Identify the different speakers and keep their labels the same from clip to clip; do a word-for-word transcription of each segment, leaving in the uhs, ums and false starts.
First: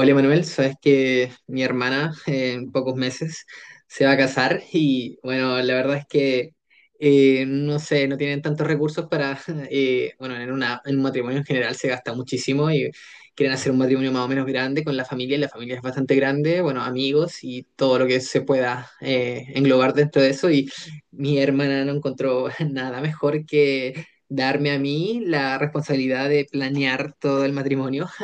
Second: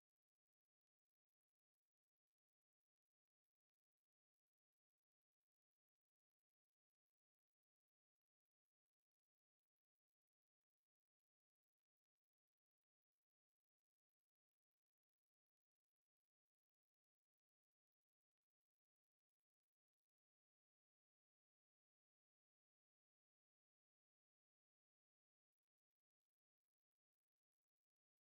Speaker 1: Hola Manuel, sabes que mi hermana eh, en pocos meses se va a casar. Y bueno, la verdad es que eh, no sé, no tienen tantos recursos para, eh, bueno, en una, en un matrimonio en general se gasta muchísimo. Y quieren hacer un matrimonio más o menos grande con la familia, y la familia es bastante grande, bueno, amigos y todo lo que se pueda eh, englobar dentro de eso. Y mi hermana no encontró nada mejor que darme a mí la responsabilidad de planear todo el matrimonio.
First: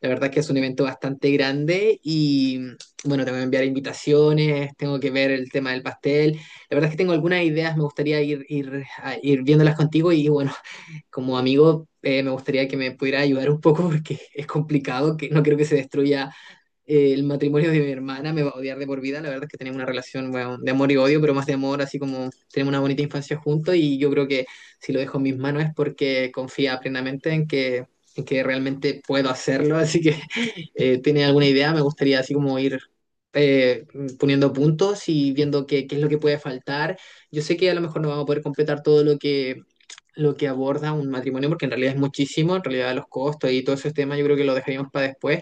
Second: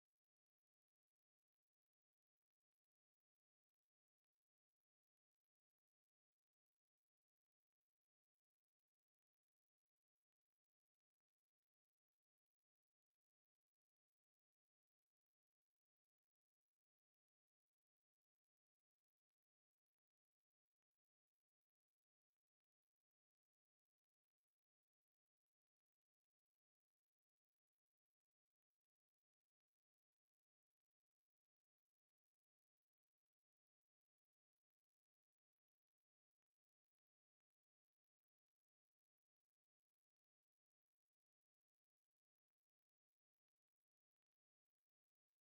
Speaker 1: La verdad es que es un evento bastante grande y bueno, te voy a enviar invitaciones, tengo que ver el tema del pastel. La verdad es que tengo algunas ideas, me gustaría ir, ir, a- ir viéndolas contigo. Y bueno, como amigo, eh, me gustaría que me pudiera ayudar un poco porque es complicado, que no quiero que se destruya eh, el matrimonio de mi hermana. Me va a odiar de por vida. La verdad es que tenemos una relación, bueno, de amor y odio, pero más de amor, así como tenemos una bonita infancia juntos. Y yo creo que si lo dejo en mis manos es porque confía plenamente en que, en que realmente puedo hacerlo. Así que, eh, ¿tiene alguna idea? Me gustaría así como ir eh, poniendo puntos y viendo qué, qué es lo que puede faltar. Yo sé que a lo mejor no vamos a poder completar todo lo que lo que aborda un matrimonio, porque en realidad es muchísimo, en realidad los costos y todo ese tema yo creo que lo dejaríamos para después.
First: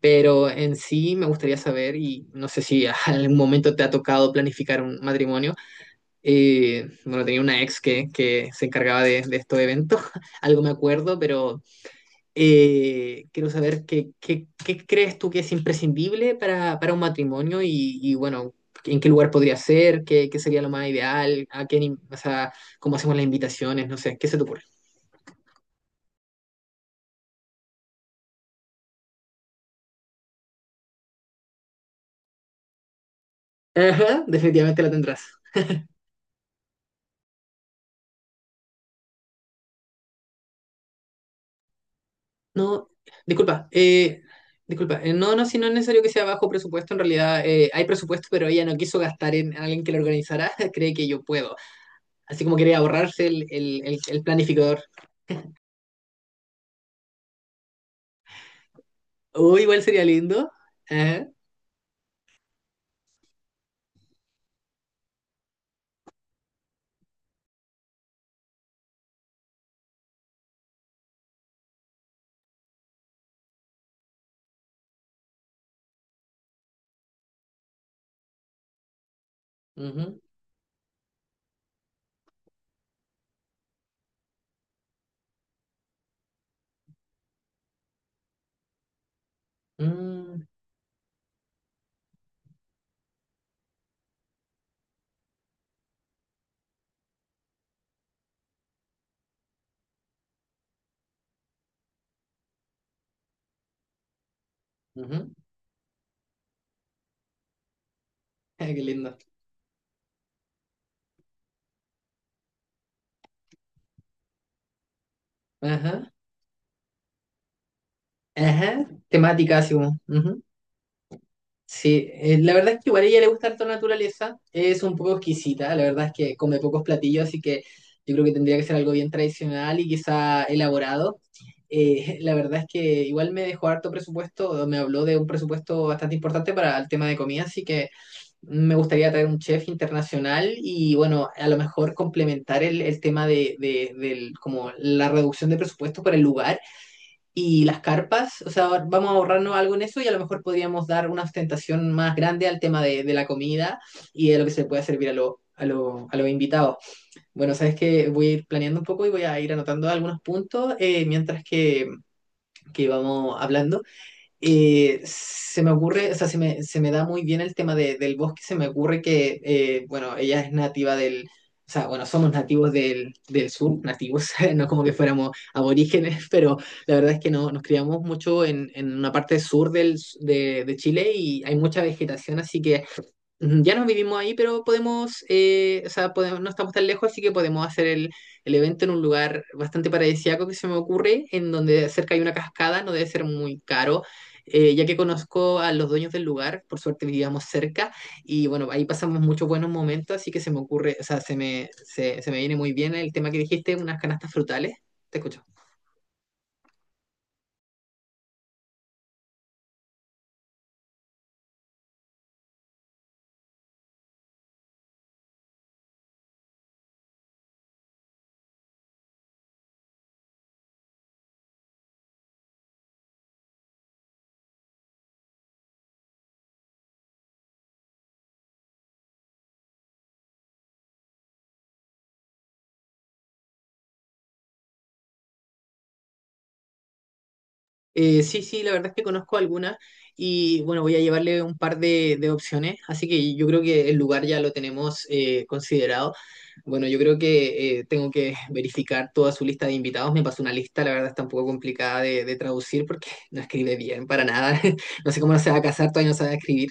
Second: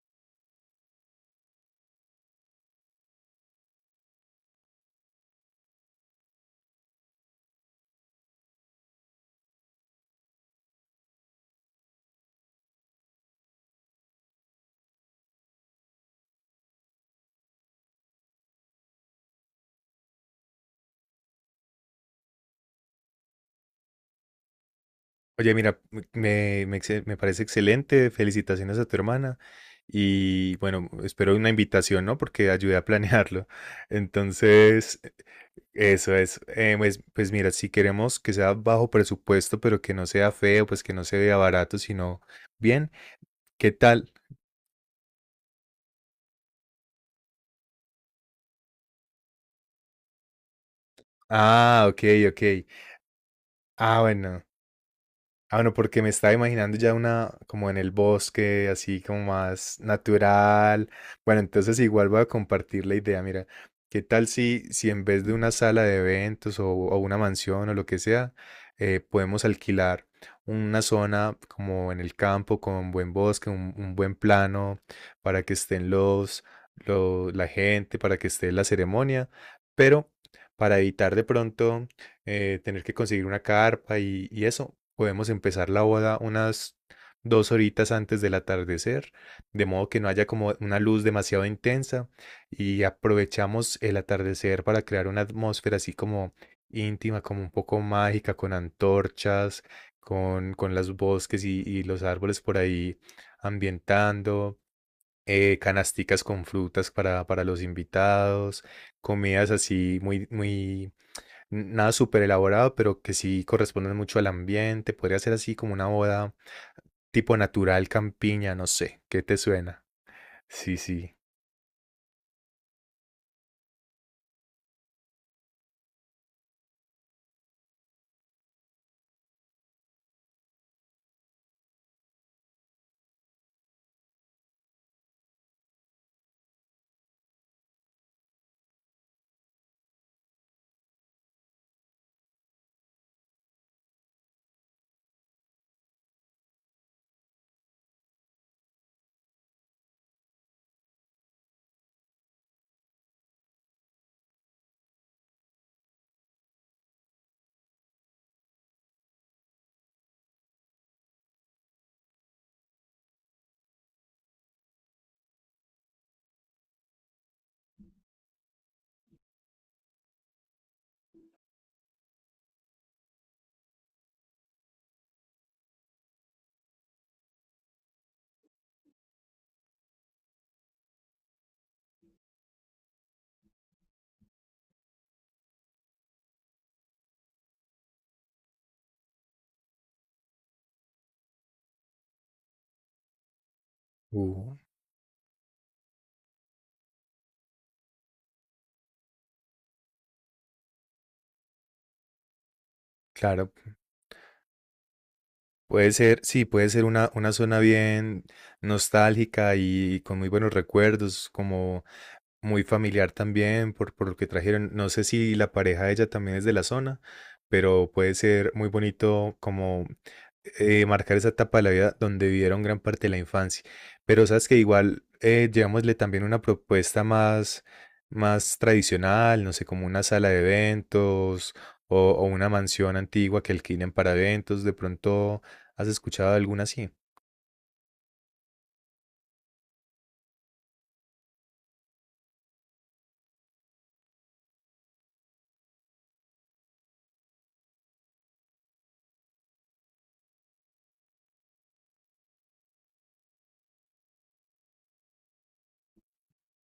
Speaker 1: Pero en sí me gustaría saber, y no sé si a algún momento te ha tocado planificar un matrimonio. Eh, bueno, tenía una ex que, que se encargaba de, de estos eventos, algo me acuerdo. Pero eh, quiero saber qué, qué, qué crees tú que es imprescindible para, para un matrimonio y, y, bueno, en qué lugar podría ser, qué, qué sería lo más ideal, a qué, ni- o sea, cómo hacemos las invitaciones, no sé, ¿qué se te ocurre?
Speaker 2: Oye, mira, me, me- me excel- me parece excelente. Felicitaciones a tu hermana. Y bueno, espero una invitación, ¿no? Porque ayudé a planearlo.
Speaker 1: Ajá, definitivamente la
Speaker 2: Entonces,
Speaker 1: tendrás.
Speaker 2: eso es. Eh, pues, pues mira, si queremos que sea bajo presupuesto, pero que no sea feo, pues que no se vea barato, sino
Speaker 1: No,
Speaker 2: bien,
Speaker 1: disculpa,
Speaker 2: ¿qué tal?
Speaker 1: eh, disculpa, eh, no, no, si no es necesario que sea bajo presupuesto. En realidad eh, hay presupuesto, pero ella no quiso gastar en alguien que lo organizara, cree que yo puedo,
Speaker 2: Ah, ok,
Speaker 1: así como
Speaker 2: ok.
Speaker 1: quería ahorrarse el, el, el-
Speaker 2: Ah,
Speaker 1: el
Speaker 2: bueno.
Speaker 1: planificador.
Speaker 2: Ah, bueno, porque me estaba imaginando ya una como en el bosque, así como
Speaker 1: Uy,
Speaker 2: más
Speaker 1: igual sería lindo.
Speaker 2: natural.
Speaker 1: Ajá.
Speaker 2: Bueno, entonces igual voy a compartir la idea. Mira, ¿qué tal si, si en vez de una sala de eventos o, o una mansión o lo que sea, eh, podemos alquilar una zona como en el campo con buen bosque, un, un buen plano, para que estén los, lo- la gente, para que esté la ceremonia, pero
Speaker 1: Ujú.
Speaker 2: para evitar de pronto eh, tener que conseguir una carpa y, y eso. Podemos empezar la boda unas dos horitas antes del atardecer, de modo que no haya
Speaker 1: Mm.
Speaker 2: como una luz demasiado intensa y aprovechamos el atardecer para crear una atmósfera así como íntima, como un poco mágica, con antorchas, con, con los bosques y, y los árboles por ahí ambientando,
Speaker 1: Ujú.
Speaker 2: eh, canasticas con frutas para, para los invitados,
Speaker 1: Ah, qué lindo.
Speaker 2: comidas así muy, muy Nada súper elaborado, pero que sí corresponden mucho al ambiente. Podría ser así como una
Speaker 1: Ajá,
Speaker 2: boda tipo natural, campiña, no
Speaker 1: ajá,
Speaker 2: sé. ¿Qué te
Speaker 1: temática así
Speaker 2: suena?
Speaker 1: como. Ujú.
Speaker 2: Sí, sí.
Speaker 1: Sí, eh, la verdad es que igual a ella le gusta harto la naturaleza, es un poco exquisita, la verdad es que come pocos platillos, así que yo creo que tendría que ser algo bien tradicional y quizá elaborado. Eh, la verdad es que igual me dejó harto presupuesto, me habló de un presupuesto bastante importante para el tema de comida, así que me gustaría traer un chef internacional. Y bueno, a lo mejor complementar el, el tema de, de- del, como la reducción de presupuesto para el lugar y las carpas, o sea, vamos a ahorrarnos algo en eso. Y a lo mejor podríamos dar una ostentación más grande al tema de, de la comida y de lo que se puede servir a, lo, a, lo, a los invitados. Bueno, sabes que voy a ir planeando un poco y voy a ir anotando algunos puntos eh, mientras que, que vamos hablando. Eh, se me ocurre, o sea, se me, se me da muy bien el tema de- del bosque. Se me ocurre que, eh, bueno, ella es nativa del, o sea, bueno, somos nativos del, del sur, nativos, no como que fuéramos aborígenes, pero la verdad es que no, nos criamos mucho en, en una parte sur del, s- de, de Chile, y hay mucha vegetación, así que... Ujú. Ya no vivimos ahí, pero podemos, eh, o sea, podemos, no estamos tan lejos, así que podemos hacer el, el evento en un lugar bastante paradisíaco que se me ocurre, en donde cerca hay una cascada, no debe ser muy caro,
Speaker 2: Uh,
Speaker 1: eh, ya que conozco a los dueños del lugar, por suerte vivíamos cerca. Y bueno, ahí pasamos muchos buenos momentos, así que se me ocurre, o sea, se me, se, se me viene muy bien el tema que
Speaker 2: claro.
Speaker 1: dijiste, unas canastas frutales. Te escucho.
Speaker 2: Puede ser, sí, puede ser una, una zona bien nostálgica y con muy buenos recuerdos, como muy familiar también por, por lo que trajeron. No sé si la pareja de ella también es de la zona, pero puede ser muy bonito como eh, marcar esa etapa de la vida donde vivieron gran parte de la infancia. Pero sabes que igual eh, llevámosle también una propuesta más, más tradicional, no sé, como una sala de eventos o, o una mansión antigua que alquilen para eventos. De pronto, ¿has escuchado alguna así?
Speaker 1: Eh, sí, sí, la verdad es que conozco algunas. Y bueno, voy a llevarle un par de, de opciones, así que yo creo que el lugar ya lo tenemos eh, considerado. Bueno, yo creo que eh, tengo que verificar toda su lista de invitados. Me pasó una lista, la verdad está un poco complicada de, de traducir porque no escribe bien para nada, no sé cómo no se va a casar, todavía no sabe escribir.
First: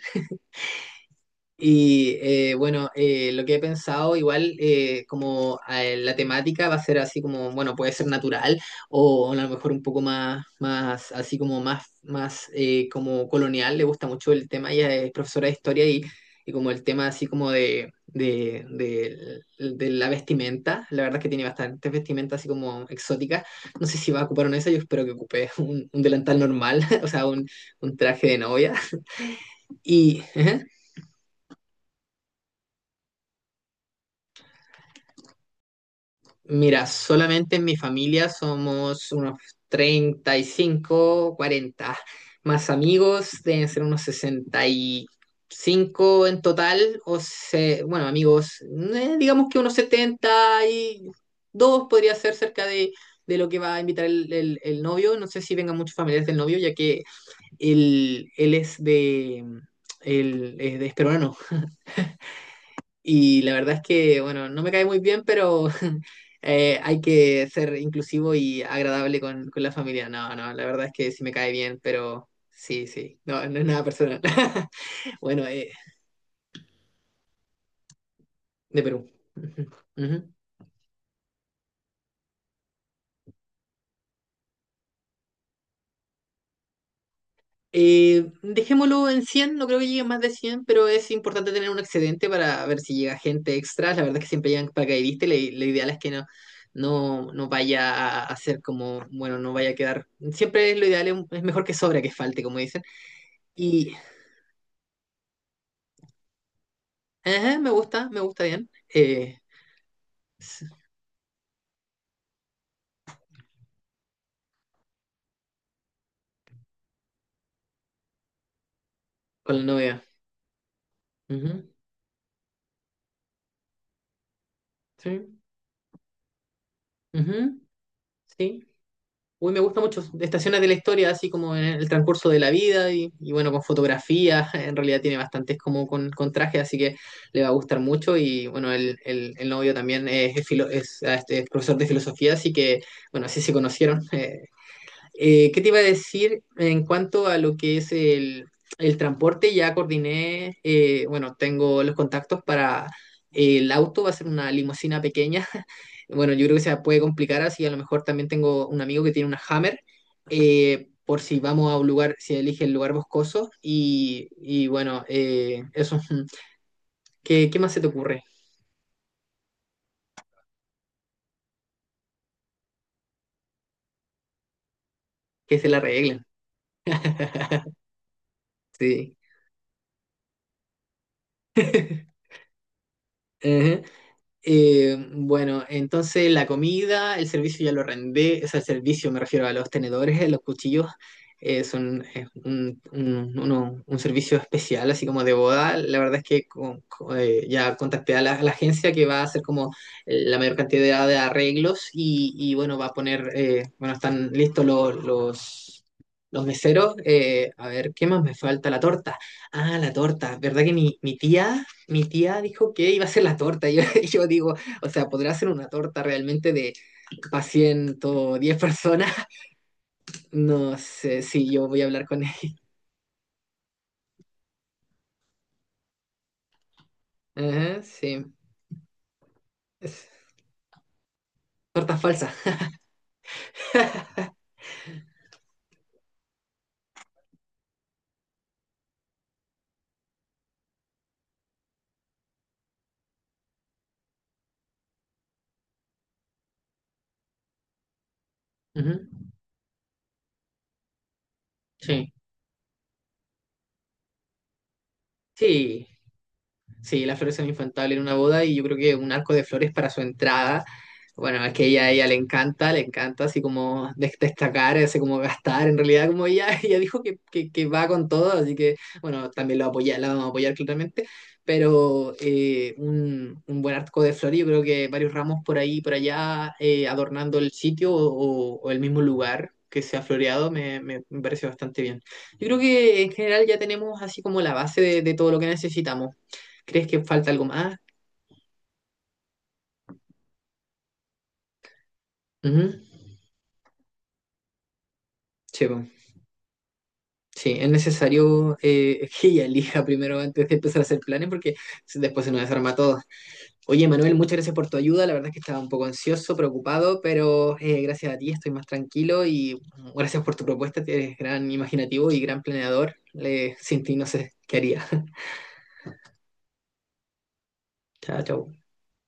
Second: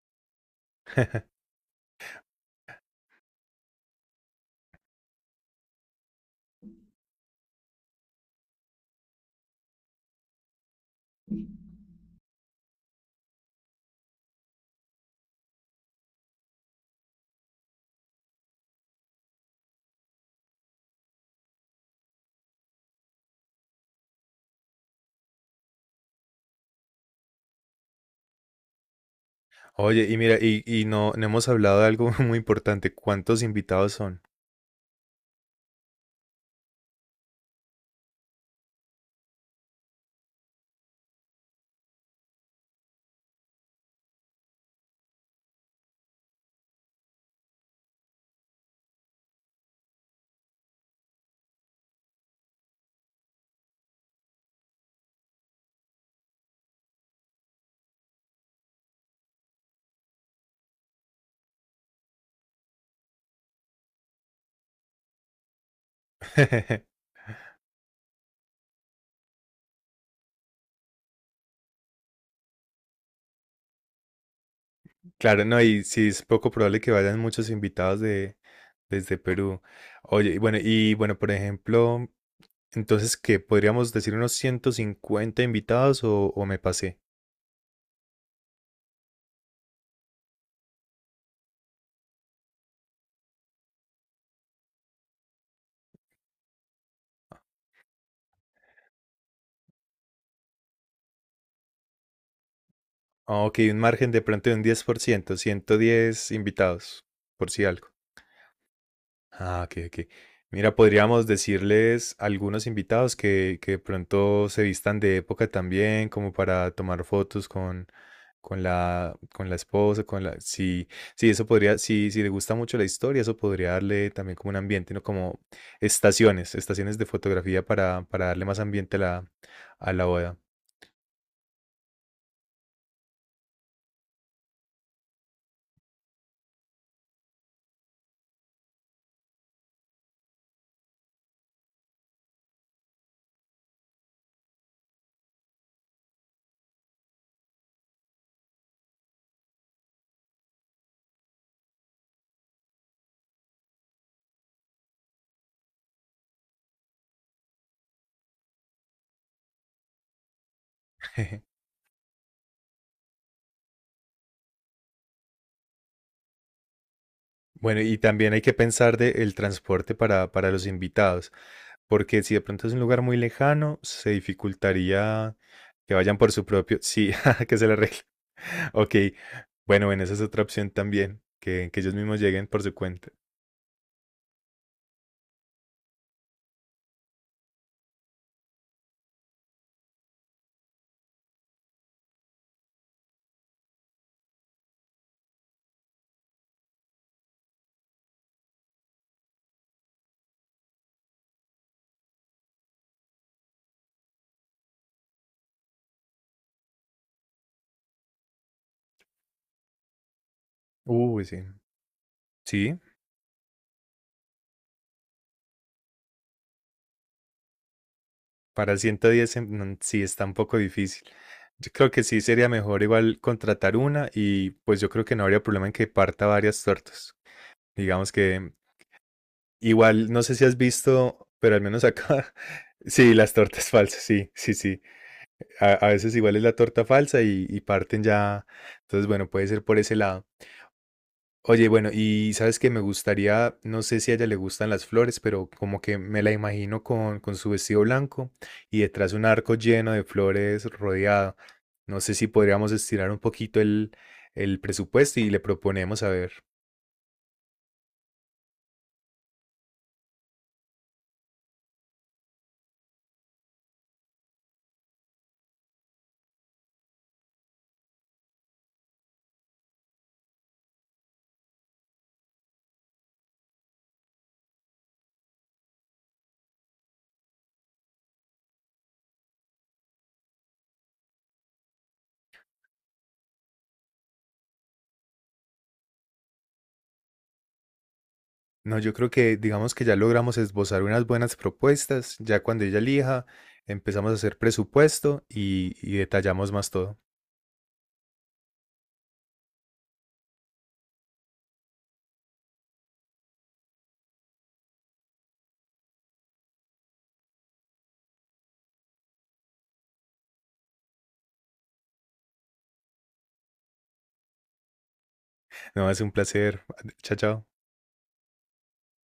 Speaker 1: Y eh, bueno, eh, lo que he pensado, igual eh, como eh, la temática va a ser así como, bueno, puede ser natural o a lo mejor un poco más, más así como más, más eh, como colonial. Le gusta mucho el tema, ella es profesora de historia, y, y como el tema así como de, de, de, de la vestimenta, la verdad es que tiene bastantes vestimentas así como exóticas, no sé si va a ocupar una de esas, yo espero que ocupe un, un delantal normal, o sea, un, un traje de novia
Speaker 2: Oye, y
Speaker 1: y...
Speaker 2: mira,
Speaker 1: ¿eh?
Speaker 2: y, y no, no hemos hablado de algo muy importante. ¿Cuántos invitados son?
Speaker 1: Mira, solamente en mi familia somos unos treinta y cinco, cuarenta. Más amigos deben ser unos sesenta y cinco en total, o se, bueno, amigos. Eh, digamos que unos setenta y dos podría ser cerca de, de lo que va a invitar el, el- el novio. No sé si vengan muchos familiares del novio, ya que él, él es de, él es de Esperona, y la verdad es que, bueno, no me cae muy bien, pero eh, hay que ser inclusivo y agradable con, con la familia. No, no, la verdad es que sí me cae bien, pero sí, sí, no, no es nada personal. Bueno,
Speaker 2: Claro, no,
Speaker 1: eh,
Speaker 2: y sí es poco probable que vayan muchos invitados de,
Speaker 1: de Perú.
Speaker 2: desde Perú.
Speaker 1: Ujú,
Speaker 2: Oye,
Speaker 1: ujú.
Speaker 2: y bueno, y bueno, por ejemplo, entonces, ¿qué? ¿Podríamos decir unos ciento cincuenta invitados o, o me pasé?
Speaker 1: Eh, dejémoslo en cien. No creo que lleguen más de cien, pero es importante tener un excedente para ver si llega gente extra. La verdad es que siempre llegan paracaidistas, y lo lo ideal es que no, no, no vaya a, a ser como, bueno, no vaya a quedar. Siempre lo ideal es, es mejor que sobra que falte, como dicen.
Speaker 2: Ah, ok, un
Speaker 1: Y
Speaker 2: margen de pronto de un diez por ciento, ciento diez invitados, por
Speaker 1: ajá,
Speaker 2: si
Speaker 1: me
Speaker 2: algo.
Speaker 1: gusta, me gusta bien. Eh,
Speaker 2: Ah, ok, ok.
Speaker 1: s-
Speaker 2: Mira, podríamos decirles a algunos invitados que, que de pronto se vistan de época también, como para tomar fotos con, con la, con la
Speaker 1: con la novia.
Speaker 2: esposa, con la... Sí, sí, eso
Speaker 1: Ujú,
Speaker 2: podría, sí, si le gusta mucho la historia, eso podría darle también como un ambiente, ¿no?
Speaker 1: sí,
Speaker 2: Como estaciones, estaciones de
Speaker 1: ujú,
Speaker 2: fotografía para, para darle más
Speaker 1: sí.
Speaker 2: ambiente a la,
Speaker 1: Uy, me gusta
Speaker 2: a
Speaker 1: mucho.
Speaker 2: la boda.
Speaker 1: Estaciones de la historia, así como en el transcurso de la vida, y, y bueno, con fotografía. En realidad tiene bastantes como con, con traje, así que le va a gustar mucho. Y bueno, el, el, el novio también es, es filo- es, ah, este, es profesor de filosofía, así que bueno, así se conocieron. Eh, Eh, ¿qué te iba a decir en cuanto a lo que es el, el transporte? Ya coordiné, eh, bueno, tengo los contactos para eh, el auto, va a ser una limusina pequeña. Bueno, yo creo que se puede complicar así, a lo mejor también tengo un amigo que tiene una Hammer, eh, por si vamos a un lugar, si elige el lugar boscoso. Y, y bueno, eh, eso, ¿qué, qué más se
Speaker 2: Bueno,
Speaker 1: te
Speaker 2: y
Speaker 1: ocurre?
Speaker 2: también hay que pensar de el transporte para, para los invitados, porque si de pronto es un lugar muy lejano, se dificultaría
Speaker 1: Que se la
Speaker 2: que vayan
Speaker 1: arreglen.
Speaker 2: por su propio... Sí, que se le arregle. Ok,
Speaker 1: Sí.
Speaker 2: bueno, bueno, esa es otra opción también, que, que ellos mismos lleguen por su cuenta.
Speaker 1: Eh, bueno, entonces la comida, el servicio ya lo rendé, o sea, el servicio me refiero a los tenedores, eh, los cuchillos, eh, son eh, un, un- uno- un servicio especial, así como de boda. La verdad es que con- con- eh, ya contacté a la, a la agencia que va a hacer como eh, la mayor cantidad de arreglos y, y, bueno, va a poner, eh, bueno, están listos lo- los, los meseros. Eh, a ver, ¿qué más me falta? La torta. Ah, la torta. ¿Verdad que mi, mi
Speaker 2: Uy, sí.
Speaker 1: tía mi tía dijo
Speaker 2: Sí,
Speaker 1: que iba a hacer la torta? Y yo, y yo digo, o sea, ¿podrá hacer una torta realmente de para ciento diez
Speaker 2: para el ciento
Speaker 1: personas?
Speaker 2: diez en- no, sí está un poco
Speaker 1: No
Speaker 2: difícil.
Speaker 1: sé, sí, yo
Speaker 2: Yo
Speaker 1: voy a
Speaker 2: creo que
Speaker 1: hablar
Speaker 2: sí
Speaker 1: con
Speaker 2: sería
Speaker 1: ella.
Speaker 2: mejor igual contratar una y pues yo creo que no habría problema en que parta varias tortas.
Speaker 1: Ajá,
Speaker 2: Digamos
Speaker 1: sí.
Speaker 2: que
Speaker 1: Es
Speaker 2: igual, no sé si has visto, pero al menos
Speaker 1: torta falsa.
Speaker 2: acá, sí, las tortas falsas, sí, sí, sí. A, a veces igual es la torta falsa y, y parten ya. Entonces, bueno, puede ser por ese lado. Oye, bueno, y sabes que me gustaría, no sé si a ella le gustan las flores, pero como que me la imagino con, con su vestido blanco y
Speaker 1: Ujú.
Speaker 2: detrás un arco lleno de flores rodeado. No
Speaker 1: Sí.
Speaker 2: sé si podríamos estirar un poquito el, el presupuesto y le
Speaker 1: Sí.
Speaker 2: proponemos a ver.
Speaker 1: Sí, la flores son infantil en una boda y yo creo que un arco de flores para su entrada. Bueno, es que ella, a ella le encanta, le encanta así como des- destacar, así como gastar. En realidad, como ella, ella dijo que, que, que va con todo, así que bueno, también lo apoya, la vamos a apoyar claramente. Pero eh, un, un buen arco de flores, yo creo que varios ramos por ahí por allá eh, adornando el sitio o, o el mismo lugar que se ha floreado me, me me parece bastante bien. Yo creo que en general ya tenemos así como la base de de todo lo que necesitamos. ¿Crees que falta algo más?
Speaker 2: No, yo creo que digamos que ya logramos esbozar unas buenas propuestas. Ya cuando
Speaker 1: Ujú.
Speaker 2: ella elija, empezamos a hacer presupuesto
Speaker 1: Sí,
Speaker 2: y,
Speaker 1: po.
Speaker 2: y detallamos más todo.
Speaker 1: Sí, es necesario eh, que ella elija primero antes de empezar a hacer planes porque si- después se nos desarma todo. Oye, Manuel, muchas gracias por tu ayuda. La verdad es que estaba un poco ansioso, preocupado, pero eh, gracias a ti estoy más tranquilo y mm, gracias por tu propuesta. Que eres gran imaginativo y gran planeador. Le- sin ti no sé qué haría.
Speaker 2: No, es un placer. Chao, chao.
Speaker 1: Chao, chao.